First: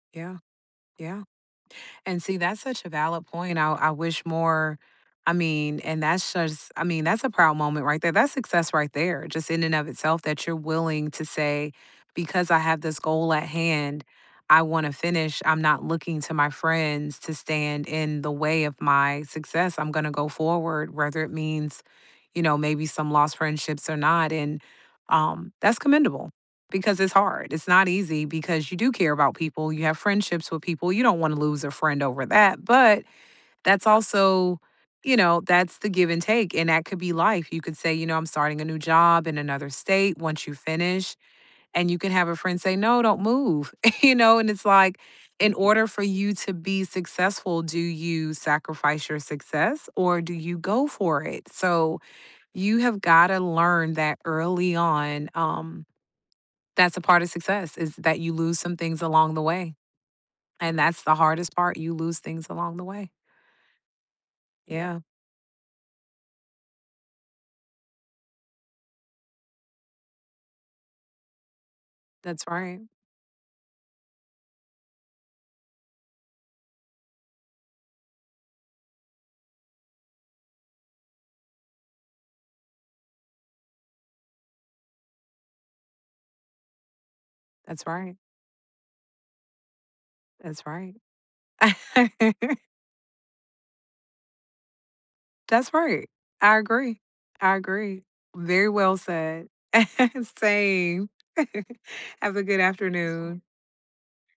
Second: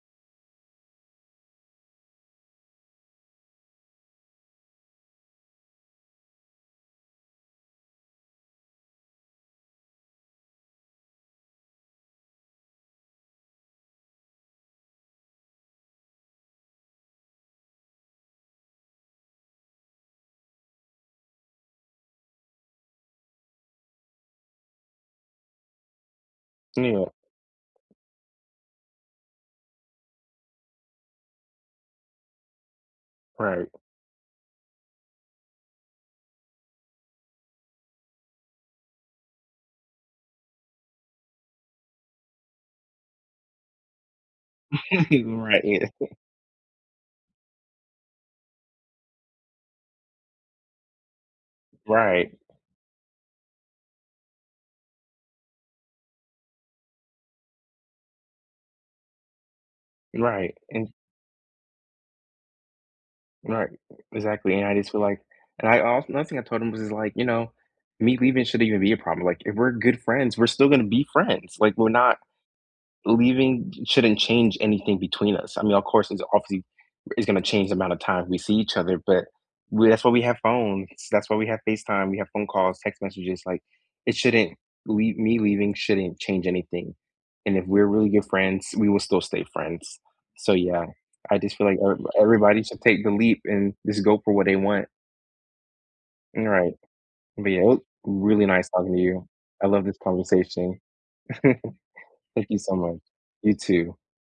Yeah. Yeah. And see, that's such a valid point, and I I wish more I mean, and that's just I mean, that's a proud moment right there; that's success right there, just in and of itself that you're willing to say, "Because I have this goal at hand, I wanna finish. I'm not looking to my friends to stand in the way of my success, I'm gonna go forward, whether it means, you know, maybe some lost friendships or not." And, um, that's commendable because Yeah. it's hard; it's not easy because you do care about people, you have friendships with people, you don't wanna lose a friend over that, but Right. that's also, you know, that's the give and take, and that could be life; you could say, you know, "I'm starting a new job in another state," once you finish, and you can have a friend say, "No, don't move." You know, it's like, in Right order here. for you to be successful, do you sacrifice your success, or do you go for it? So, Right. you have gotta learn that early on, um, that's a part of success, is that you lose some things along the way, Right, and and that's the hardest part, you lose things along the way. Right, e exactly, and I just Yeah. feel, like and I also nothing, I told him, was just, like, "You know, me leaving shouldn't even be a problem, like, if we're good friends, we're still gonna be friends, like, we're not That's right. leaving shouldn't change anything between us, I mean, of course, it's obviously is gonna change the amount of time we see each other, but, we that's why we have phones, that's why we have FaceTime, we have phone calls, text messages, like, it shouldn't leave me leaving shouldn't change anything. And if we're That's really right. good friends, we will still stay friends. So, That's yeah, right. I just feel, like, er everybody should take the leap and just go for what they want." That's right. N I right, agree. but, I yeah, it was agree. really nice Very talking well to you. said. I love this conversation. Same. Have a Thank you good so much. afternoon. You, too.